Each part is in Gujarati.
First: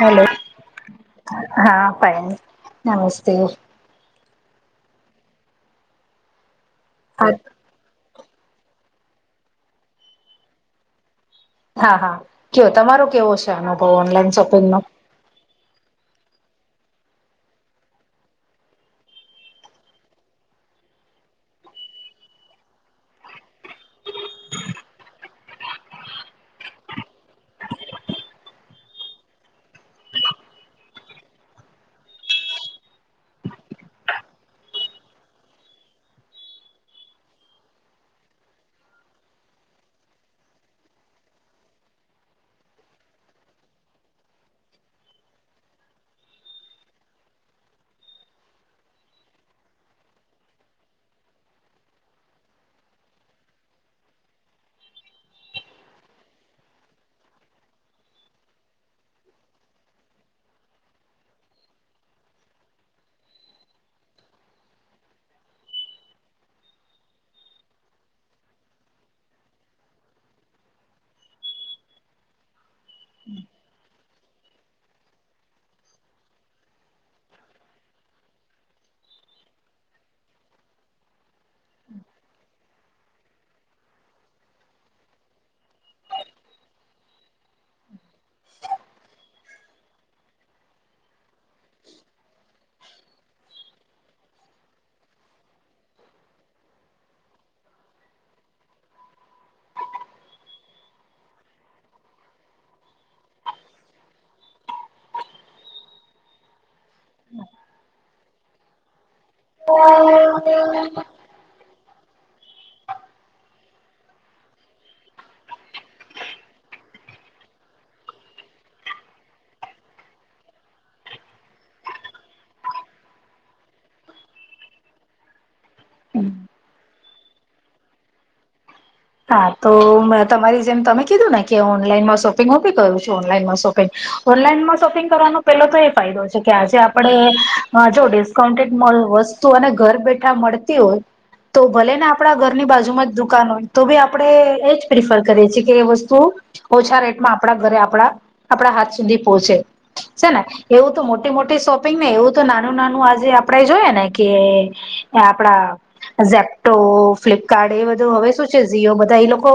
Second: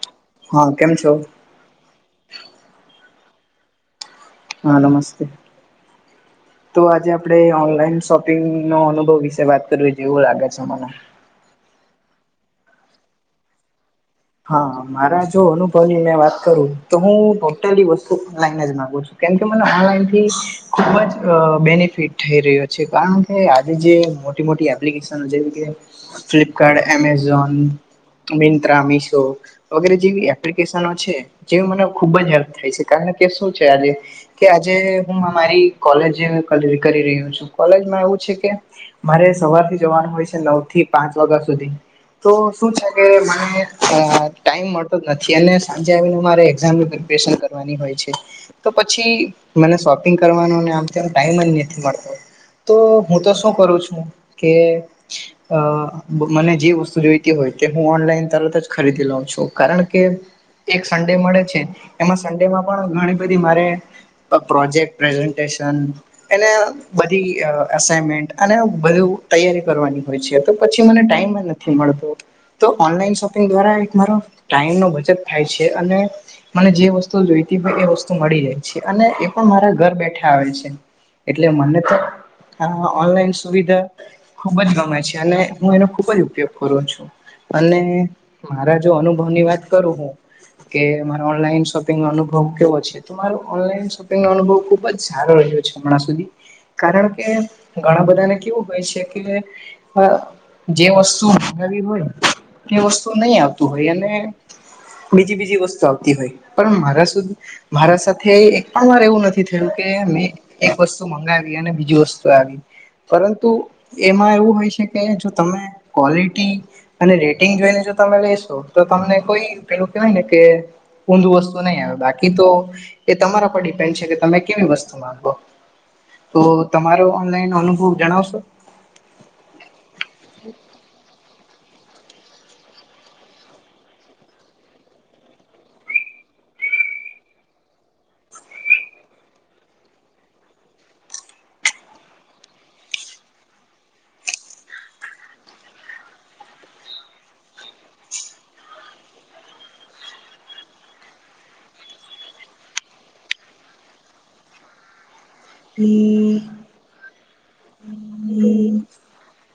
હેલો હા, કેમ છો? હા, ફાઇન નમસ્તે! હા, નમસ્તે! તો આજે હા આપડે ઓનલાઈન શોપ નો અનુભવ વિશે વાત કરવીતી એવું લાગે છે મને. હા- હા કયો, તમારો કેવો છે અનુભવ ઓનલાઈન. શોપિંગનો હા, મારા જો અનુ ભવ ની વાત કરું તો હું ટોટલી વસ્તુ ઓનલાઈન જ માગું છું, કેમકે મને આરામ થી ખૂબ જ અ બેનિફિટ થઈ રહ્યો છે કારણ કે આજે જે મોટી- મોટી એપ્લિકેશન જેવી કે ફ્લિપકાર્ટ, એમેઝોન, મીંત્રા, મિશ તો વગેરે જેવી એપ્લિકેશનો છે. જે મને ખુબ જ હેલ્પ થાય છે કારણ કે શું છે આજે કે આજે હું અમારી કોલેજ કરી-કરી રહ્યો છું કોલેજમાં એવું છે કે મારે સવારથી જવાનું હોય છે નવ થી પાંચ વાગા સુધી તો શું છે કે મને અ ટાઈમ મળતો જ નથી અને સાંજે આવીને મારે એક્ઝામની પ્રિપેરેશન કરવાની હોય છે. તો પછી મને શોપિંગ કરવાનોને આમ તેમ ટાયમ જ નથી મળતો. તો હું તો શું કરું છું કે અ મને જે વસ્તુ જોઈતી હોય તે હું ઓનલાઈન તરત જ ખરીદી લઉ છું કારણ કે એક સન્ડે મળે છે એમાં સન્ડેમાં પણ ઘણી બધી મારે પ્રોજેક્ટ પ્રેઝન્ટેશન અને બધી અ એસાઈમેન્ટ અને બધું તૈયારી કરવાની હોય છે તો પછી મને ટાઈમ ન થી મળતો તો ઓનલાઈન શોપિંગ દ્વારા એક મારો ટાઈમ નો બચત થાય છે અને મને જે વસ્તુ જોઈતી હોય એ વસ્તુ મળી રહે છે અને એ પણ મારા ઘર બેઠે આવે છે એટલે મને તો આ ઓનલાઈન સુવિધા ખુબ જ ગમે છે અને હું એનો ખુબ જ ઉપયોગ કરું છું અને મારા જો અનુભવની વાત કરું હું કે મારા ઓનલાઈન શોપિંગનો અનુભવ કેવો છે? તો મારો ઓનલાઈન શોપિંગ નો અનુભવ ખુબ જ સારો રહ્યો હમણા સુધી કારણ કે ઘણા બધા ને કેવું હોય છે કે જે વસ્તુ મગાવી હોય તે વસ્ તુ નહી આવતું હોય અને બીજી બીજી વસ્તુ આવતી હોય પણ મારા સુધી મારા સાથે એક પણ વાર એવું નથી થયું કે મેં એક વસ્તુ મંગાવી ને બીજી વસ્તુ આવી પરંતુ એમાં એવું હોય છે કે જો તમે ક્વોલિટી અને રેટિંગ જોઈને જો તમે લેેશો તો તમને કોઈ પેલું કેવાય ને કે ઊંધું વસ્તુ નહી આવે બાકી તો એ તમારા પર ડિપેન્ડ છે કે તમે કેવી વસ્તુ માંગો. તો તમારો ઓનલાઈન અનુભવ જણાવશો? હા તો મેં તમારી જેમ તમે કીધું ને કે ઓનલાઈનમાં શોપિંગ હું બી કરું છું ઓનલાઈનમાં શોપિંગ. ઓનલાઈનમાં શોપિંગ કરવાનો પેલો તો એ ફાયદો છે કે આજે આપણે જો ડિસ્કાઉન્ટેડ મા વસ્ તુ અને ઘર બેઠા મળતી હોય તો ભલે ને આપણા ઘરની બાજુમાં જ દુકાન હોય તો ભી આપણે એજ પ્રિફર કરીએ છીએ કે એ વસ્તુ ઓછા રેટમાં આપણા ઘરે આપણા આપણા હાથ સુધી પોહોંચે છે ને એવું તો મોટી મોટી શોપિંગ ને એવું તો નાનું નાનું આજે આપડે જોઈયએ ને કે કે આપડા ઝેપ્ટો, ફ્લિપકાર્ટ એ બધું હવે શું છે જિયો બધા એ લોકો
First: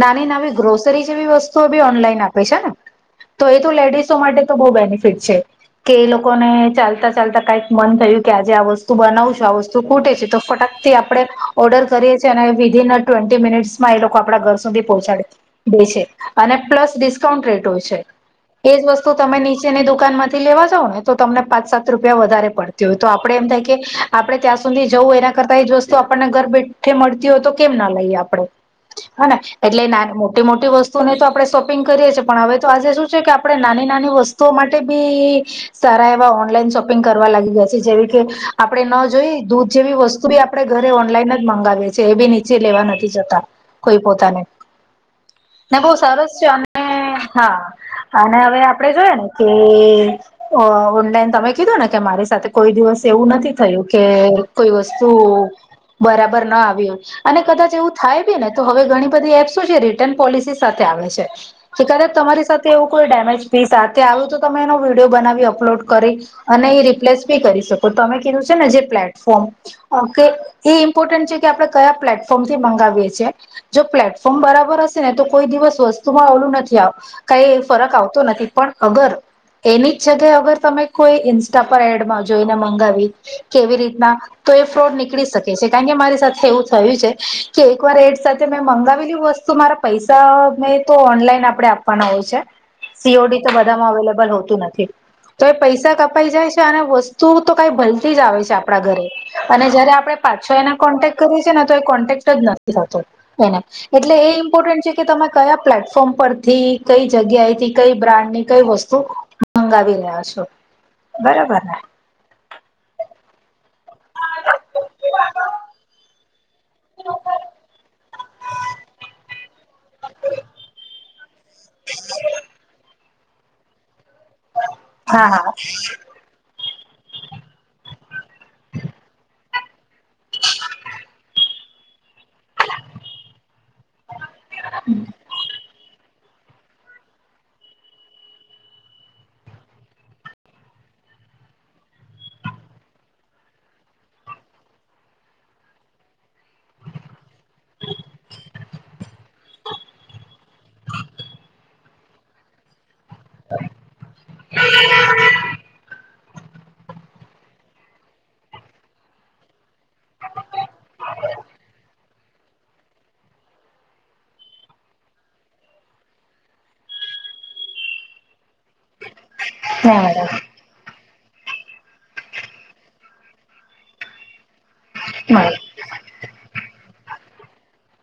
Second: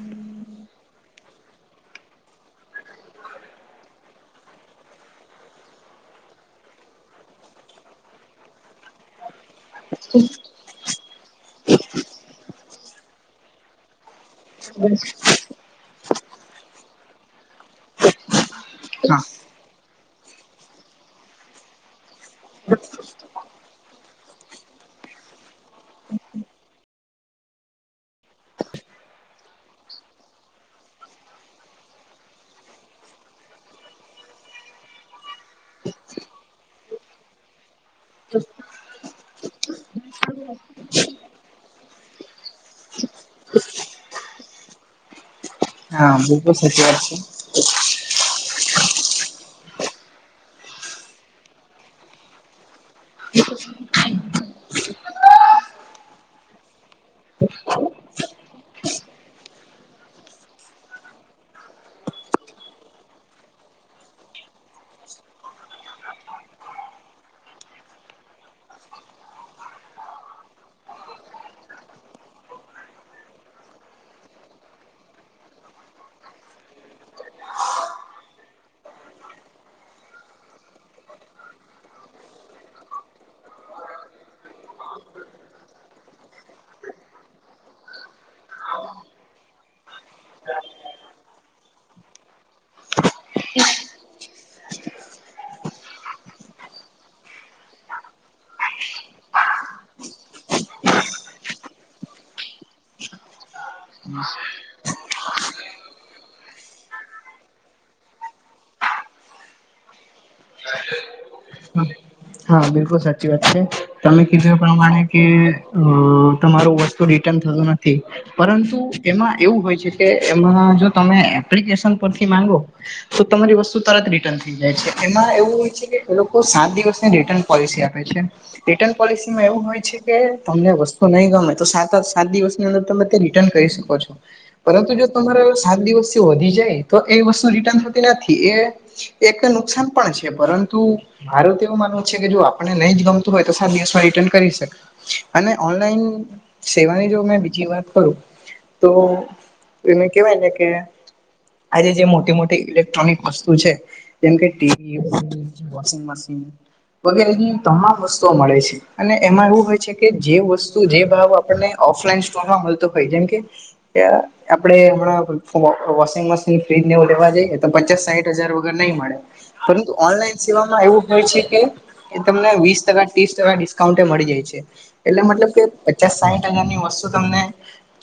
નાની નાની ગ્રોસરી જેવી વસ્તુઓ બી ઓનલાઈન આપે છે ને તો એ તો લેડીશો માટે તો બહુ બેનિફિટ છે કે એ લોકોને ચાલતા ચાલતા કઈક મન થયું કે આજે આ વસ્તુ બનાવવું આ વસ્તુ ખૂટે છે તો ફટાકથી આપણે ઓર્ડર કરીએ છીએ અને વિધન અ ટ્વેન્ટી મિનિટ્સ માં એ લોકો આપણા ઘર સુધી પહોંચાડી દે છે અને પ્લસ ડિસ્ કાઉન્ટ રેટ હોય છે એજ વસ્તુ હા તમે ની ચેની દુકાનમાંથી લેવા જાવ ને તો તમને પાંચ સાત રૂપિયા વધારે પડતી હોય તો આપણે એમ થાય કે આપડણે ત્યાં સુધી જવું એના કરતા એ જ વસ્તુ આપણને ઘર બેઠે મળતી હોય તો કેમ ના લઈએ આપણે. હ ને એટલે ના મોટી મોટી વસ્તુને તો આપણે શોપિંગ કરીએ છીએ પણ હવે તો આજે શું છે કે આ પણે નાની નાની વસ્તુઓ માટે બી સારા એવા ઓનલાઈન શોપિંગ કરવા લાગી ગયા છે જેવી કે આપણે ન જોઈ દૂધ જેવી વસ્ તુ બી આપણે ઘરે ઓનલાઈન જ મગાવીએ એ બી નીચે લેવા ન થી જતા કોઈ પોતાને ને બહું હા સરસ છે બિલકુલ અને સાચી વાત હા અને હવે આપડે જોઈય ને કે અ ઓનલાઇન તમે કીધું ને કે મારી સાથે કોઈ દિવસ એવું નથી થયું કે કોઇ વસ્તુ બરાબર ન આવી હોય અને કદાચ એવું થાય બી ને તો હવે ઘણી બધી એપ શું છે રિટર્ન પોલિસી સાથે આવે છે. કે તરત તમારી સાથે એવું કોઈ ડેમેજ પીસ સાથે આવ્યું તો તમે એનો વિડિયો બનાવી અપલોડ કરી અને એ રિપ્લેસ બી કરી શકો તમે કીધું છે ને જે પ્લેટફોર્મ ઓકે એ ઇમ્પોર્ટન્ટ છે કે આપણે કયા પ્લેટફોર્મથી મંગાવી એ છીયે જો પ્લેટફોર્મ બરાબર હશે ને તો કોઈ દિવસ વસ્તુમાં ઓલું નથી આવતુ કઈ ફરક આવતો નથી પણ અગર એની જ જગ્યાએ અગર તમે કોઈ ઇન્સ્ટા પર એડમા જોઈને મંગાવી કેવી રીતના તો એ ફ્રોડ નીકળી શકે છે કારણ કે મારી સાથે એવું થયું છે. કે એક વાર એડ સાથે મેં મંગાવેલી વસ્તુ મારા પૈસા મેં તો ઓનલાઈન આપડે આપવાના હોય છે. સીઓડીતો બધામાં અવેલેબલ હોતું નથી. તો એ પૈસા કપાઈ જાય છે અને વસ્તુ તો કઈ ભલતી જ આવે છે આપણા ઘરે. અને જયારે આપણે પાછો એના કોન્ટેક કરીએ છીએ ને તો એ કોન્ટેક્ટ જ નથી થતો એને એટલે એ ઇમ્પોર્ટન્ટ છે કે તમે કયા પ્લેટફોર્મ પરથી કઈ જગ્યાએથી કઈ બ્રાન્ડ ની કઈ વસ્તુ મંગાવી રહ્યા છો બરોબર ને. છે હા બિલકુલ સાચી વાત છે તમે કીધું એ પ્રમાણે કે અહ તમારું વસ્તુ રિટર્ન થયું નથી પરંતુ એમાં એવું હોય છે કે એમાં જો તમે એપ્લિકેશન પરથી માંગો તો તમારી વસ્તુ તરત રિટર્ન જાય છે હા એમાં એવું હા હોય છે કે એ લોકો સાત દિવસની રિટર્ન પોલિસી આપે છે. રિટર્ન પોલિસી માં એવું હોય છે કે તમને વસ્તુ નહી ગમે તો સાત સાત દિવસની અંદર તમે તે રિટર્ન કરી શકો પરંતુ જો તમારા સાત દિવસ થી વધી જાય તો એ વસ્તુ રિટન થતી નથી એ એક નુકસાન પણ છે પરંતુ મારું તો એવું માનવું છે કે જો આપણે નહી જ ગમતું હોય તો સાત દિવસમાં રિટર્ન કરી શકે. અને ઓનલાઈન સેવાની જો મે બીજી વાત કરું તો એમે કહેવાયને કે આજે જે મોટી મોટી ઈલેક્ ટ્રોનિક વસ્તુ છે જેમકે ટીવી વોશિંગ મશીન વગેરે ની તમામ વસ્તુઓ મળે છે અને એમાં એવું હોય છે કે જે વસ્તુ જે ભાવ આપણને ઓફલાઈન સ્ટોરમાં મલતો હોય જેમકે જે આપડે હમણાં વોશિંગ મશીન ફ્રીજ ને એવું લેવા જઈએ તો પચાસ સાઈઠ હજાર વગર નહીં મળે. પરંતુ ના ઓનલાઈન સેવામાં એવું હોય છે કે એ તમને વીસ ટકા ત્રીસ ટકા ડિસ્કાઉન્ટ એ મળી જાય છે એટલે મતલબ બરાબર કે પચાસ સાહીઠ હજાર ની વસ્તુ તમને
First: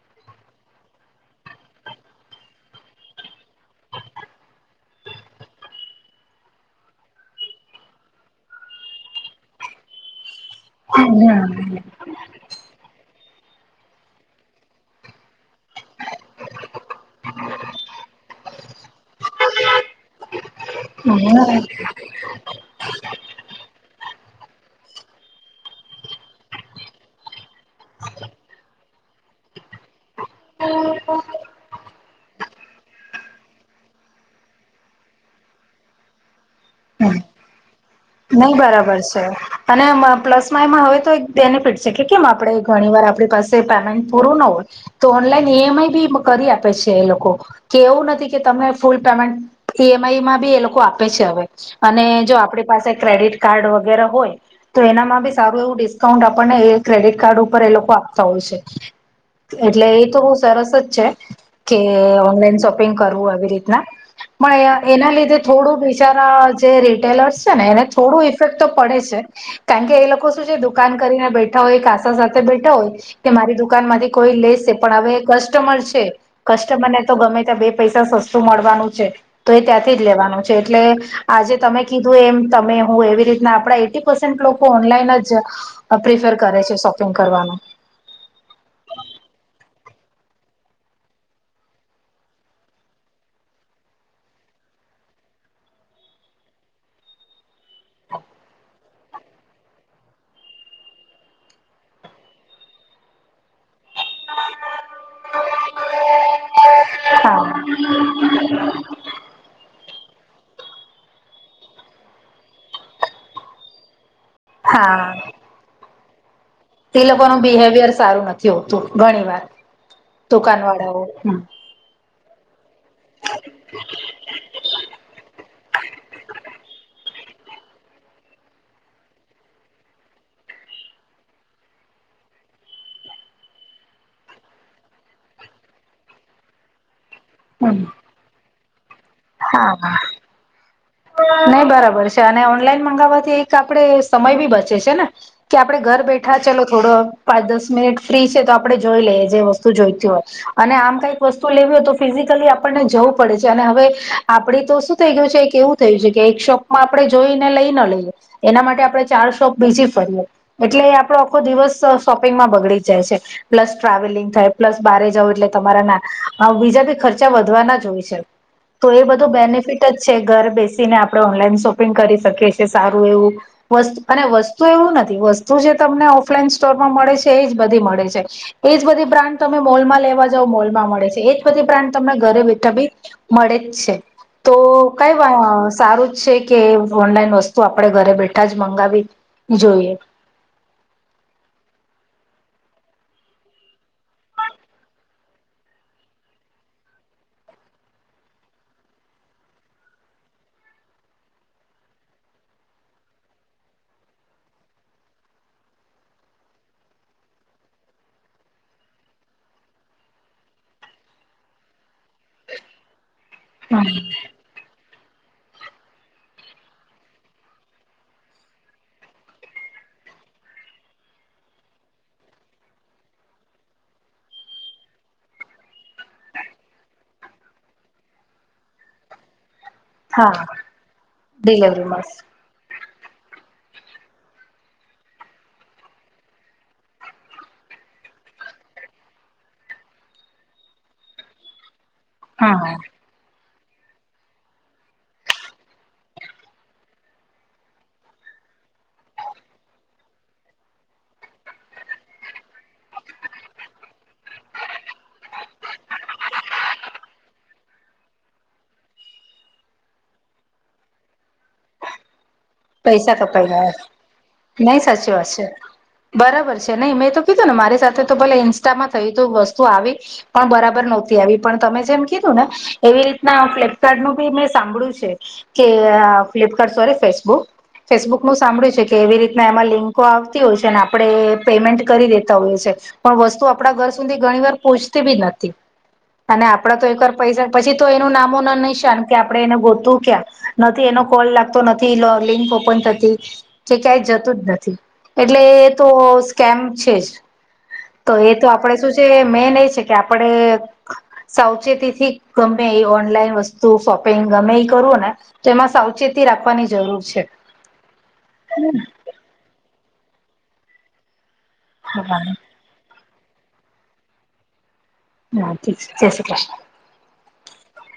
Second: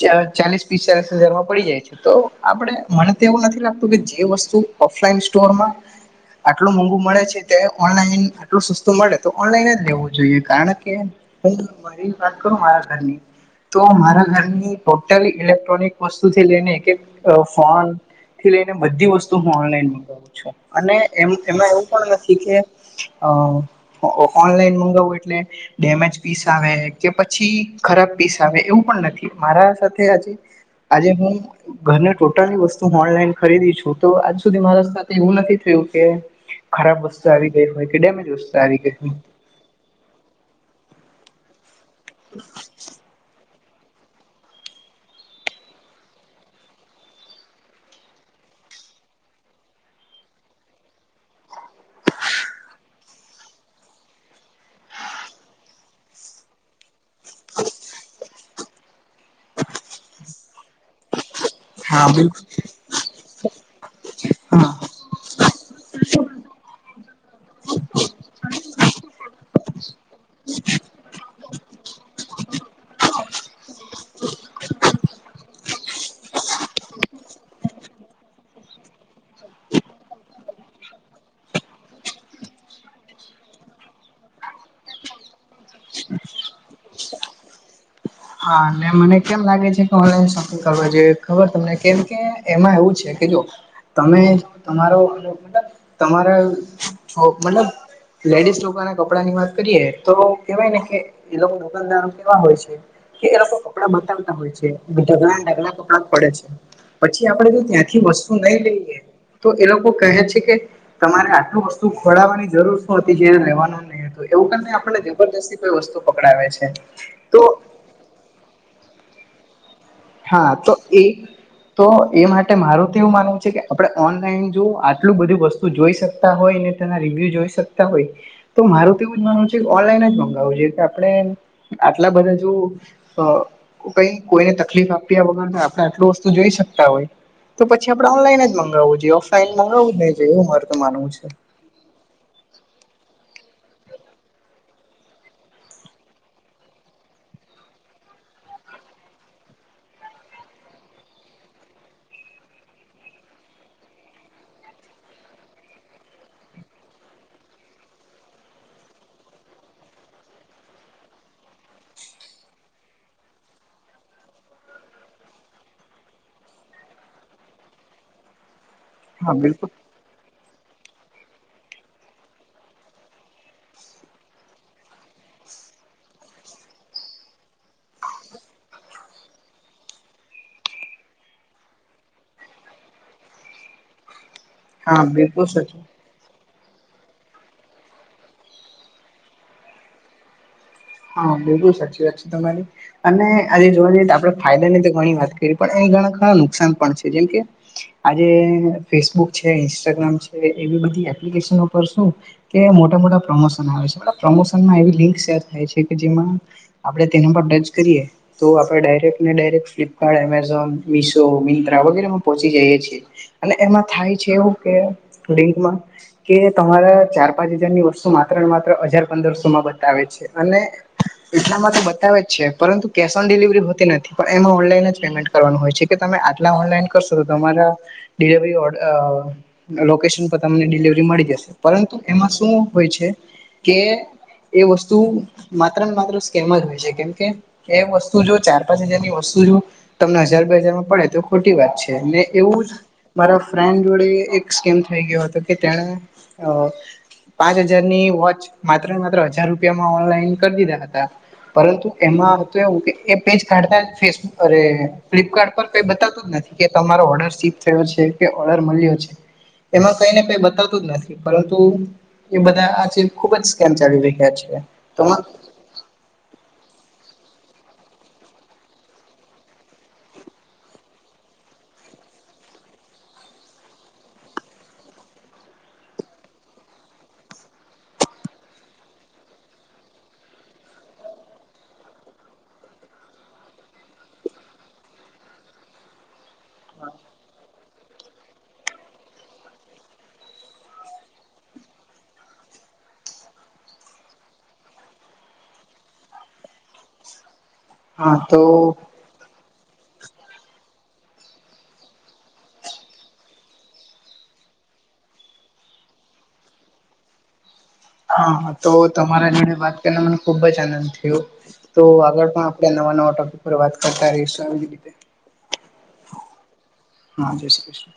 ચા ચાલીસ પિસ્તાાલીસ હજાર માં પડી જાય છે. તો આપણે મને તો એવું નથી લાગતું કે જે વસ્તુ ઓફલાઈન સ્ટોરમાં આટલું મોંઘુ મળે છે તે ઓનલાઈન આટલું સસ્તું મળે તો ઓનલાઈન જ લેવું જોઈએ. કારણ કે હું હમ મારી જ વાત કરું મારા ઘરની તો મારા ઘરની ટોટલી ઇલેક્ટ્રોનિક વસ્તુ થી લઈને એક-એક અહ ફોન થી લઈને બધી વસ્તુ હું ઓનલાઈન મગાવું છું અને એમ હમ એમાં એવું પણ નથી કે અહ ઓનલાઈન મંગાવું એટલે ડેમેજ પીસ આવે કે પછી ખરાબ પીસ આવે એવું પણ નથી મારા સાથે આજે આજે હું ઘરને ટોટલી વસ્તુ ઓનલાઈન ખરીદી છું તો આજ સુધી મારા સાથે એવું નથી થયું કે ખરાબ હમ. વસ્તુ આવી ગઈ હોય. કે ડેમેજ નહી વસ્તુ આવી બરાબર ગઈ હોય. છે. અને પ્લસમાં એમાં હવે તો એક બેનિફિટ છે કે કેમ આપણે ઘણી વાર આપણી પાસે પેમેન્ટ પૂરું નો હોય તો ઓનલાઈન ઈ એમ આઈ બી કરી આપે છે એ લોકો કે એવું નથી કે તમે ફૂલ પેમેન્ટ ઈ એમ આઈમાં બી એ લોકો આપે છે અવે. અને જો આપણી પાસે ક્રેડિટ કાર્ડ વગેરે હોય તો એનામાં બી સારું એવું ડિસ્કાઉન્ટ આપણને એ ક્રેડિટ કાર્ડ ઉપર એ લોકો આપતા હોય છે. એટલે એ તો બહુ સરસ જ છે. કે હા ઓનલાઈન બિલકુલ શોપિંગ કરવું આવી રીતના હા પણ એના લીધે થોડુંક વિચાર હા જે રિટેલર્સ છે ને એને થોડું ઇફેક્ટ તો પડે છે. કારણ કે એ લોકો શું છે દુકાન કરીને બેઠા હોય [unintelligible] સાથે બેઠા હોય. કે મારી દુકાનમાંથી કોઈ લેશે, પણ હમે કસ્ટમર છે. કસ્ટમર ને તો ગમે ત્યાં બે પૈસા સસ્તું મળવાનું છે, તો એ ત્યાંથી જ લેવાનો છે. એટલે આજે તમે કીધું એમ તમે હું એવી રીતના આપણા એટી પસેન્ટ લોકો ઓનલાઈન જ પ્રિફર કરે છે શોપિંગ કરવાનું. હા ને મને કેમ લાગે છે કે ઓનલાઈન શોપિંગ કરવા જોઈએ ખબર તમને કેમ કે એમાં એવું છે કે જો તમે અમારો, તમારા છો મતલબ લેડીઝ લોકોના કપડા ની વાત કરીએ તો કેવાય ને કે એ લોકો દુકાનદારો કેવા હોય છે. એ લોકો કપડા બતાવતા હોય છે, ઢગલા ઢગલા કપડાં પડે છે. પછી આપણે જો હા ત્યાંથી વસ્તુ નહી લઈએ. તો એ લોકો કહે છે કે તમારે આટલું વસ્તુ ખોળવાની જરૂર શું હતી. જે લેવાનો નહી હતા. તો એવું કરી ને આપણને જબરજસ્તી કોઈ વસ્તુ પકડાવે છે. એ લોકોનું તો બિહેવિયર સારું નથી હોતું ઘણી વાર. હા દુકાન તો એ વાળાઓ હમ તો એ માટે મારું તો એવું માનવું છે કે આપણે ઓનલાઈન જો આટલું બધું વસ્તુ જોઈ શકતા હોય ને તેના રિવ્યુ જોઈ શકતા હોય તો મારું તો એવું જ માનવું છે ઓનલાઈન જ મગાવું જે કે આપણે આટલા બધા જો કઈ કોઈને તકલીફ આપ્યા વગર આપણે આટલું વસ્તુ જોઈ શકતા હોય તો હમ પછી આપણે ઓનલાઈન જ મંગાવવું જોઈએ. ઓફલાઈન હા હા મગાવું જ નહી જોઈએ એવું મારુ તો માનવું છે. નહી બરાબર છે અને ઓનલાઈન મગાવવાથી એક આપણે સમય પણ બચે છે ને. કે આપણે ઘર બેઠા ચલો થોડો પાંચ દસ મિનિટ ફ્રી છે તો આપણે જોઈ લઈએ જે વસ્તુ જોઈતી હોય. અને આમ કઈક વસ્તુ લેવી હોય તો ફિઝિકલી આપણને જવું પડે છે અને હવે આપણી તો શું થઈ ગયું છે એક એવું થયું છે કે એક શોપમાં આપણેે જોઈને લઈ ન લઈએ એના માટે આપણે ચાર શોપ બીજી ફરીએ એટલે આપણો આખો દિવસ શોપિંગમાં બગડી જાય છે. પ્લસ ટ્રાવેલિંગ થાય, પ્લસ બહારે જવું એટલે તમારા ના બીજા પણ ખર્ચા વધવાના જ હોય છે. તો એ બધું હા બિલકુલ બેનિફિટ જ છે ઘર બે બેસીને આપણે ઓનલાઈન શોપિંગ કરી શકીએ છીએ સારું એવું વસ્તુ અને વસ્તુ એવું નથી વસ્તુ જે તમને ઓફલાઈન સ્ટોરમાં મળે છે એ જ બધી મળે છે. એજ બધી બ્રાન્ડ તમે મોલમાં લેવા જાવ મોલમાં મળે છે. એજ બધી બ્રાન્ડ તમને ઘરે બેઠા પણ મળે જ છે તો હા કઈ બિલકુલ સાચું સારું જ છે કે ઓનલાઈન વસ્તુ આપણેે ઘરે બેઠા જ મંગાવી જોઈએ. હા, બિલકુલ સાચી વાત છે તમારી. અને આજે જોવા જઈએ તો આપણે ફાયદા ની તો ઘણી વાત કરીએ પણ ઘણા ખરા નુકસાન પણ છે. જેમ કે આજે ફેસબુક છે, ઇન્સ્ટાગ્રામ છે એવી બધી એપ્લિકેશનો પર શું કે મોટા મોટા પ્રમોશન આવે છે પણ પ્રમોશનમાં એવી લિંક શેર થાય છે કે જેમાં આપણે તેના પર ટચ કરીએ. તો આપણે ડાયરેક્ટને direct Flipkart, Amazon, Meesho, Myntra વગેરેમાં પહોંચી જઈએ છે. અને એમાં થાય છે, એવું કે રીલમાં કે તમારા ચાર પાંચ હજાર ની વસ્તુ માત્ર ને માત્ર હજાર પંદરસો માં બતાવે છે. અને એટલામાં તો બતાવે જ છે પરંતુ કેશ ઓન ડિલિવરી હોતી નથી. પણ એમાં ઓનલાઈન જ પેમેન્ટ કરવાનું હોય છે કે તમે આટલા ઓનલાઈન કરશો તો તમારા ડિલિવરી ઓડર લોકેશન પર હા તમને ડિલિવરી મળી જશે ડિલવરી પરંતુ મળશે એમાં શું હોય છે. કે એ વસ્તુ માત્ર ને માત્ર સ્કેમ જ હોય છે કેમ કે એ વસ્તુ જો ચાર પાંચ હજારની વસ્તુ જો તમને હજાર, બે હજારમાં પડે તો ખોટી વાત છે ને એવું જ હા મારા ફ્રેન્ડ જોડે એક શકેમ થઈ ગયો હતો કે તેને અ પાંચ હજારની વોચ માત્ર ને માત્ર હજાર રૂપિયામાં ઓનલાઈન કરી દીધા હતા. પરંતુ એમાં તો એવું કે એ પેજ કાઢતા ફેસબુ અરે ફ્લિપકાર્ટ પર કઈ બતાતું જ નથી કે તમારો ઓર્ડર સીપ છે કે ઓફર મળ્યો છે એમાં કઈને કઈ બતાવતું જ નથી પરંતુ એ બધા આજ પૈસા ખુબ જ કપાઈ સ્કેમ ગયા ચાલી રહ્યા છે નહી તો સાચી વાત છે. બરાબર છે નહી મેં તો કીધું ને મારી સાથે તો ભલે ઇન્સ્ટામાં થય તો વસ્તુ આવી પણ બરાબર નહોતી આવી પણ તમે જેમ કીધું ને એવી રીતના ફ્લિપકાર્ટનું બી મેં સાંભળ્યું છે કે ફ્લિપકાર્ટ સ્રે ફેસબુક ફેસબુકનું સાંભળ્યું છે કે એવી રીતના એમાં લિંકો આવતી હોય છે આપણે એ પેમેન્ટ કરી દેતા હોઈએ છ છેએ, પણ વસ્તુ આપણા ઘર સુધી ઘણી વાર પૂછતી બી નથી અને આપડે તો એક વાર પૈસા પછી તો એનું નામો ન નહી શાન કે આપડે એને ગોતું ક્યા નથી એનો કોલ લાગતો નથી લોલિંગ ઓપન થતી કે ક્યાંય જતું જ નથી એટલે એ તો સ્કેમ છે જ તો એ તો આપડે શું છે મેન એ છે કે આપણે સાવચેતી થી ગમે એ ઓનલાઈન વસ્તુ શોપિંગ ગમે એ કરવું ને તેમાં સાવચેતી રાખવાની જરૂર છે. હા તો તમારા જોડે વાત કરીને મને ખુબ જ આનંદ થયો તો આગળ હા પણ નવા નવા ટોપિક પર વાત કરતા રહીશુ. [unintelligible] હા જય શ્રી કૃષ્ણ, હા જય શ્રી કૃષ્ણ,